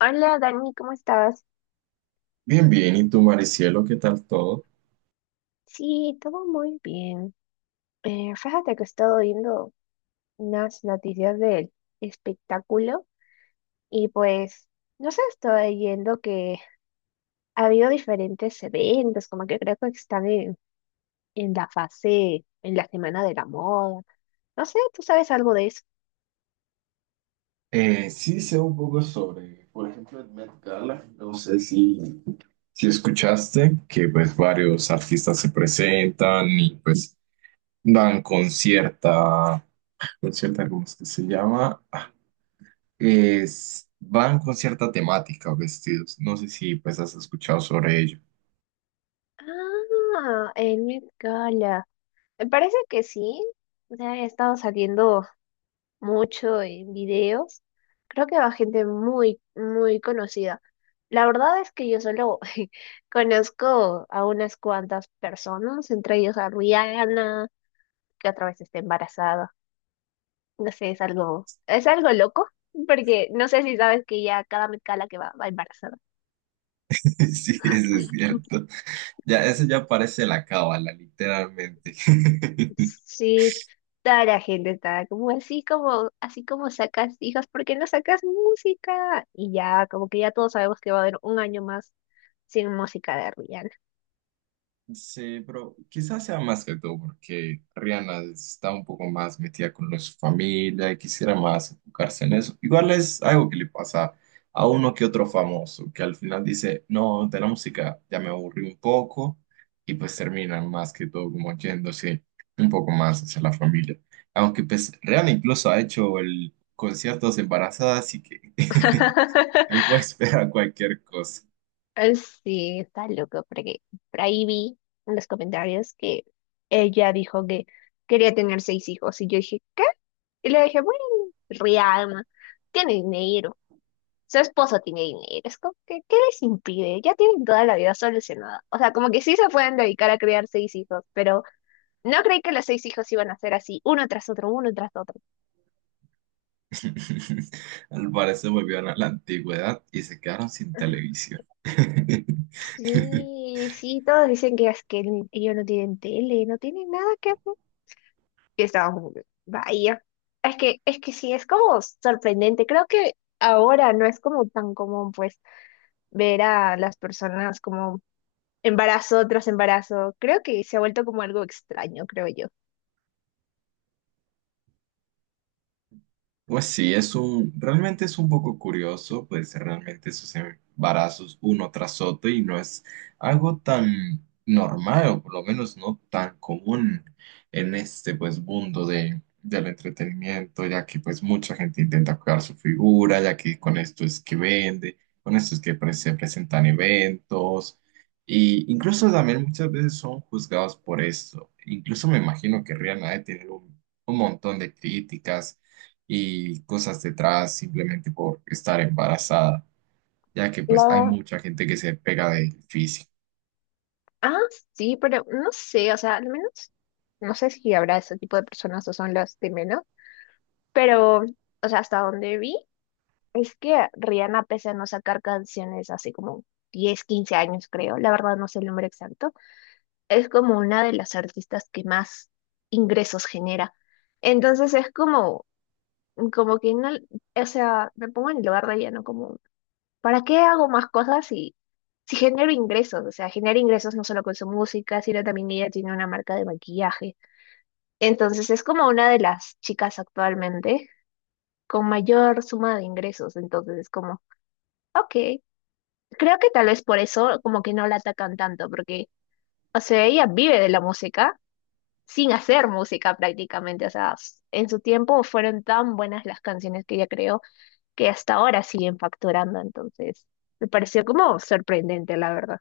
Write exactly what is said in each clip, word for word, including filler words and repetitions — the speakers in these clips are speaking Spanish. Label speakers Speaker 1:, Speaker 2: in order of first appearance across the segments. Speaker 1: Hola Dani, ¿cómo estás?
Speaker 2: Bien, bien. ¿Y tú, Maricielo, qué tal todo?
Speaker 1: Sí, todo muy bien. Eh, fíjate que he estado viendo unas noticias del espectáculo y pues, no sé, estoy viendo que ha habido diferentes eventos, como que creo que están en, en la fase, en la semana de la moda. No sé, ¿tú sabes algo de eso?
Speaker 2: Eh, sí sé un poco sobre, por ejemplo, el Met Gala. No sé si... Si escuchaste que pues varios artistas se presentan y pues dan con cierta, con cierta, ¿cómo es que se llama? Es, van con cierta temática vestidos. No sé si pues has escuchado sobre ello.
Speaker 1: Ah, el Met Gala. Me parece que sí. O sea, he estado saliendo mucho en videos. Creo que va gente muy, muy conocida. La verdad es que yo solo conozco a unas cuantas personas, entre ellos a Rihanna, que otra vez está embarazada. No sé, es algo, es algo loco, porque no sé si sabes que ya cada Met Gala que va, va embarazada.
Speaker 2: Sí, eso es cierto. Ya, eso ya parece la cábala, literalmente.
Speaker 1: Sí, toda la gente estaba como así como, así como sacas hijas. ¿Por qué no sacas música? Y ya, como que ya todos sabemos que va a haber un año más sin música de Rihanna.
Speaker 2: Sí, pero quizás sea más que todo porque Rihanna está un poco más metida con lo de su familia y quisiera más enfocarse en eso. Igual es algo que le pasa a uno que otro famoso, que al final dice, no, de la música ya me aburrí un poco y pues terminan más que todo como yéndose un poco más hacia la familia. Aunque pues Rihanna incluso ha hecho el conciertos embarazada, así que me puedo esperar cualquier cosa.
Speaker 1: Eh, sí, está loco, porque por ahí vi en los comentarios que ella dijo que quería tener seis hijos y yo dije, ¿qué? Y le dije, bueno, Rihanna tiene dinero, su esposo tiene dinero, es como que, ¿qué les impide? Ya tienen toda la vida solucionada. O sea, como que sí se pueden dedicar a criar seis hijos, pero no creí que los seis hijos iban a ser así, uno tras otro, uno tras otro.
Speaker 2: Al parecer volvieron a la antigüedad y se quedaron sin televisión.
Speaker 1: Sí, sí, todos dicen que es que ni- ellos no tienen tele, no tienen nada que hacer. Y estábamos como que, vaya. Es que, es que sí, es como sorprendente. Creo que ahora no es como tan común, pues, ver a las personas como embarazo tras embarazo. Creo que se ha vuelto como algo extraño, creo yo.
Speaker 2: Pues sí, es un, realmente es un poco curioso, pues realmente esos embarazos uno tras otro y no es algo tan normal o por lo menos no tan común en este pues mundo de, del entretenimiento, ya que pues mucha gente intenta cuidar su figura, ya que con esto es que vende, con esto es que pre- se presentan eventos y incluso también muchas veces son juzgados por esto. Incluso me imagino que Rihanna debe tener un un montón de críticas y cosas detrás simplemente por estar embarazada, ya que pues hay
Speaker 1: La...
Speaker 2: mucha gente que se pega del físico.
Speaker 1: Ah, sí, pero no sé, o sea, al menos, no sé si habrá ese tipo de personas o son las de menos, pero, o sea, hasta donde vi, es que Rihanna, pese a no sacar canciones hace como diez quince años, creo, la verdad no sé el número exacto, es como una de las artistas que más ingresos genera. Entonces es como, como que no, o sea, me pongo en el lugar de ella, ¿no? Como ¿para qué hago más cosas si, si genero ingresos? O sea, genera ingresos no solo con su música, sino también ella tiene una marca de maquillaje. Entonces es como una de las chicas actualmente con mayor suma de ingresos. Entonces es como, ok, creo que tal vez por eso como que no la atacan tanto, porque, o sea, ella vive de la música sin hacer música prácticamente. O sea, s- en su tiempo fueron tan buenas las canciones que ella creó que hasta ahora siguen facturando. Entonces, me pareció como sorprendente, la verdad.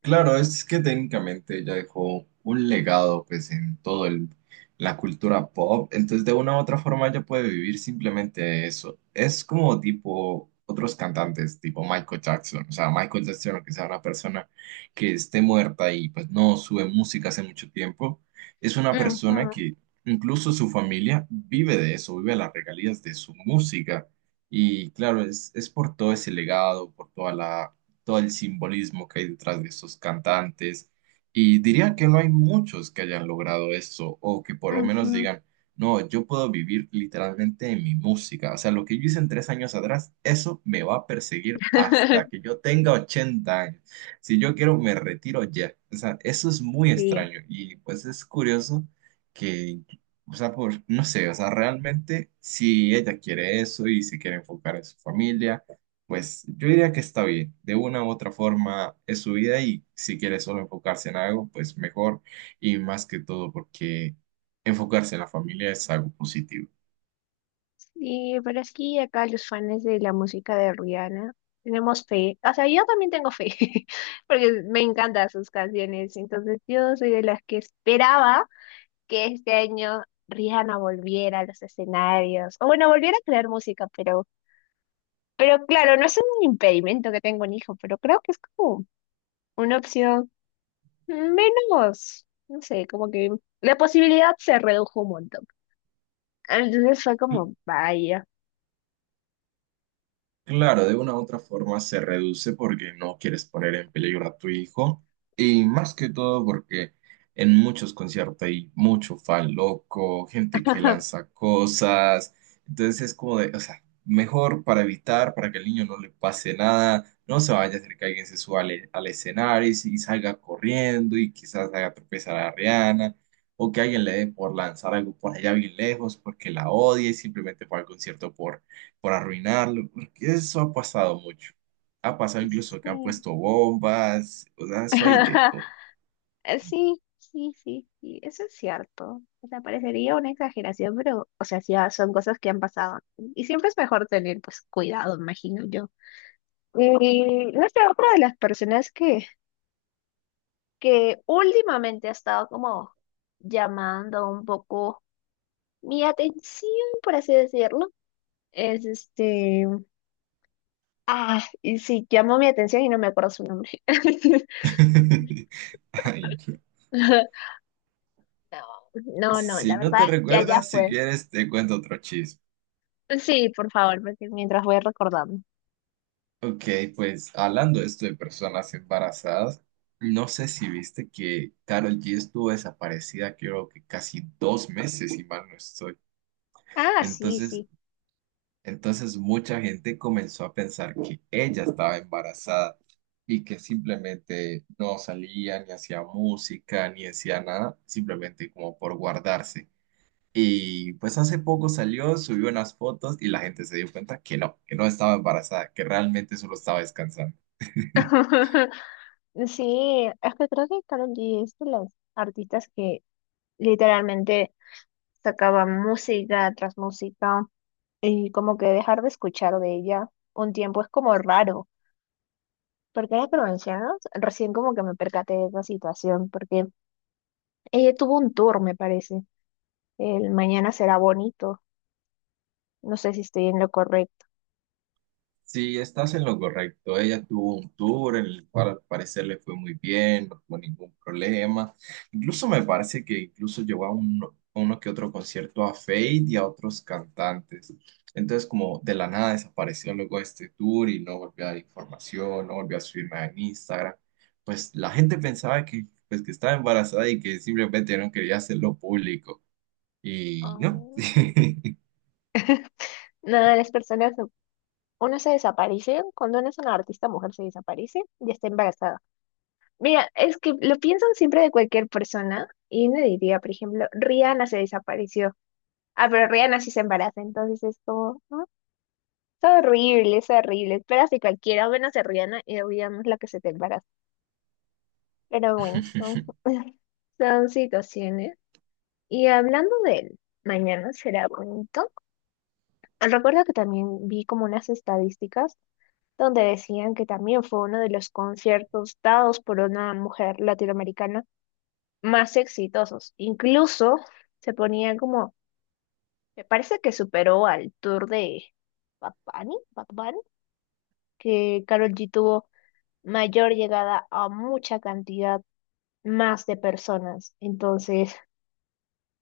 Speaker 2: Claro, es que técnicamente ella dejó un legado pues en todo el, la cultura pop, entonces de una u otra forma ella puede vivir simplemente de eso. Es como tipo otros cantantes, tipo Michael Jackson, o sea, Michael Jackson, aunque sea una persona que esté muerta y pues no sube música hace mucho tiempo, es una
Speaker 1: Ujú,
Speaker 2: persona que incluso su familia vive de eso, vive las regalías de su música. Y claro, es, es por todo ese legado, por toda la todo el simbolismo que hay detrás de esos cantantes. Y diría que no hay muchos que hayan logrado eso o que por lo menos
Speaker 1: ujú.
Speaker 2: digan, no, yo puedo vivir literalmente en mi música. O sea, lo que yo hice en tres años atrás, eso me va a perseguir hasta que yo tenga ochenta años. Si yo quiero, me retiro ya. O sea, eso es muy
Speaker 1: Sí,
Speaker 2: extraño y pues es curioso que... O sea, por, no sé, o sea, realmente si ella quiere eso y se quiere enfocar en su familia, pues yo diría que está bien. De una u otra forma es su vida y si quiere solo enfocarse en algo, pues mejor. Y más que todo porque enfocarse en la familia es algo positivo.
Speaker 1: sí, pero es que acá los fans de la música de Rihanna tenemos fe. O sea, yo también tengo fe, porque me encantan sus canciones. Entonces, yo soy de las que esperaba que este año Rihanna volviera a los escenarios. O bueno, volviera a crear música, pero, pero, claro, no es un impedimento que tenga un hijo, pero creo que es como una opción menos, no sé, como que la posibilidad se redujo un montón. Entonces fue como, vaya.
Speaker 2: Claro, de una u otra forma se reduce porque no quieres poner en peligro a tu hijo y más que todo porque en muchos conciertos hay mucho fan loco, gente que lanza cosas, entonces es como de, o sea, mejor para evitar, para que al niño no le pase nada, no se vaya a hacer que alguien se suba al, e, al escenario y, si- y salga corriendo y quizás haga tropezar a Rihanna o que alguien le dé por lanzar algo por allá bien lejos porque la odia y simplemente fue al concierto por, por arruinarlo. Eso ha pasado mucho. Ha pasado incluso que han
Speaker 1: Sí,
Speaker 2: puesto bombas, o sea, eso hay de todo.
Speaker 1: sí, sí, sí, sí, eso es cierto. O sea, parecería una exageración, pero, o sea, sí, ah, son cosas que han pasado. Y siempre es mejor tener, pues, cuidado, imagino yo. Y no sé, otra de las personas que, que últimamente ha estado como llamando un poco mi atención, por así decirlo, es este... Ah, y sí, llamó mi atención y no me acuerdo su nombre.
Speaker 2: Ay, no.
Speaker 1: No, no, no,
Speaker 2: Si
Speaker 1: la
Speaker 2: no
Speaker 1: verdad,
Speaker 2: te
Speaker 1: ya, ya
Speaker 2: recuerdas, si
Speaker 1: fue.
Speaker 2: quieres, te cuento otro chisme.
Speaker 1: Sí, por favor, porque mientras voy recordando.
Speaker 2: Ok, pues hablando de esto de personas embarazadas, no sé si viste que Karol G estuvo desaparecida, creo que casi dos meses, si mal no estoy.
Speaker 1: Ah, sí,
Speaker 2: Entonces
Speaker 1: sí.
Speaker 2: Entonces mucha gente comenzó a pensar que ella estaba embarazada y que simplemente no salía, ni hacía música, ni hacía nada, simplemente como por guardarse. Y pues hace poco salió, subió unas fotos y la gente se dio cuenta que no, que no estaba embarazada, que realmente solo estaba descansando.
Speaker 1: Sí, es que creo que Karol G es de las artistas que literalmente sacaba música tras música y como que dejar de escuchar de ella un tiempo es como raro, porque ahora que lo mencionas, recién como que me percaté de esa situación, porque ella tuvo un tour, me parece, el Mañana será bonito, no sé si estoy en lo correcto.
Speaker 2: Sí, estás en lo correcto. Ella tuvo un tour en el cual al parecer le fue muy bien, no tuvo ningún problema. Incluso me parece que incluso llevó a uno, a uno que otro concierto a Fate y a otros cantantes. Entonces como de la nada desapareció luego este tour y no volvió a dar información, no volvió a subir nada en Instagram. Pues la gente pensaba que, pues, que estaba embarazada y que simplemente no quería hacerlo público. Y no.
Speaker 1: Ah. Nada, las personas, no- uno se desaparece, cuando uno es una artista mujer se desaparece y está embarazada. Mira, es que lo piensan siempre de cualquier persona y me diría, por ejemplo, Rihanna se desapareció. Ah, pero Rihanna sí se embaraza, entonces es como, ¿no? Es horrible, es horrible. Esperas de cualquiera, menos de Rihanna y olvidamos la que se te embaraza. Pero bueno, son, son situaciones. Y hablando de mañana será bonito. Recuerdo que también vi como unas estadísticas donde decían que también fue uno de los conciertos dados por una mujer latinoamericana más exitosos. Incluso se ponía como, me parece que superó al tour de Bad Bunny, Bad Bunny, que Karol G tuvo mayor llegada a mucha cantidad más de personas. Entonces,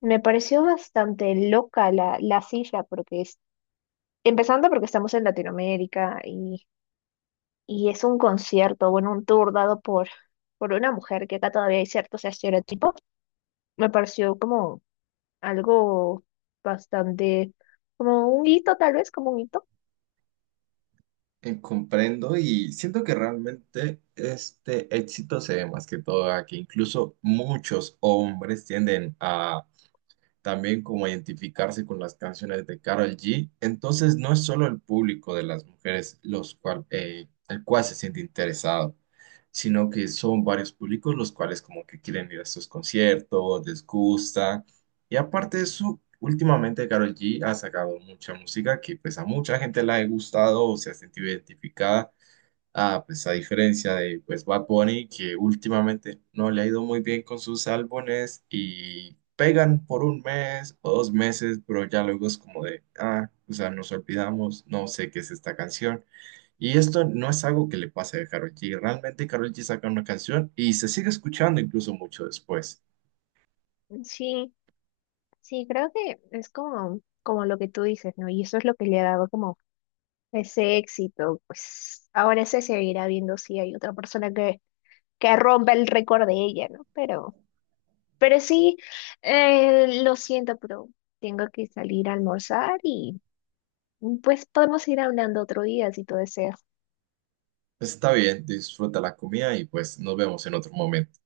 Speaker 1: me pareció bastante loca la, la cifra, porque es, empezando porque estamos en Latinoamérica y y es un concierto, bueno, un tour dado por, por una mujer, que acá todavía hay ciertos estereotipos, me pareció como algo bastante, como un hito tal vez, como un hito.
Speaker 2: Eh, comprendo y siento que realmente este éxito se ve más que todo a que incluso muchos hombres tienden a también como identificarse con las canciones de Karol G. Entonces no es solo el público de las mujeres los cual, eh, el cual se siente interesado, sino que son varios públicos los cuales como que quieren ir a estos conciertos, les gusta. Y aparte de eso, últimamente Karol G ha sacado mucha música que pues a mucha gente la ha gustado o se ha sentido identificada. Ah, pues a diferencia de pues Bad Bunny, que últimamente no le ha ido muy bien con sus álbumes y pegan por un mes o dos meses, pero ya luego es como de, ah, o sea, nos olvidamos, no sé qué es esta canción. Y esto no es algo que le pase a Karol G. Realmente Karol G saca una canción y se sigue escuchando incluso mucho después.
Speaker 1: Sí, sí, creo que es como, como lo que tú dices, ¿no? Y eso es lo que le ha dado como ese éxito, pues ahora se seguirá viendo si hay otra persona que, que, rompa el récord de ella, ¿no? Pero, pero sí, eh, lo siento, pero tengo que salir a almorzar y... Pues podemos ir hablando otro día si tú deseas.
Speaker 2: Pues, está bien, disfruta la comida y pues nos vemos en otro momento.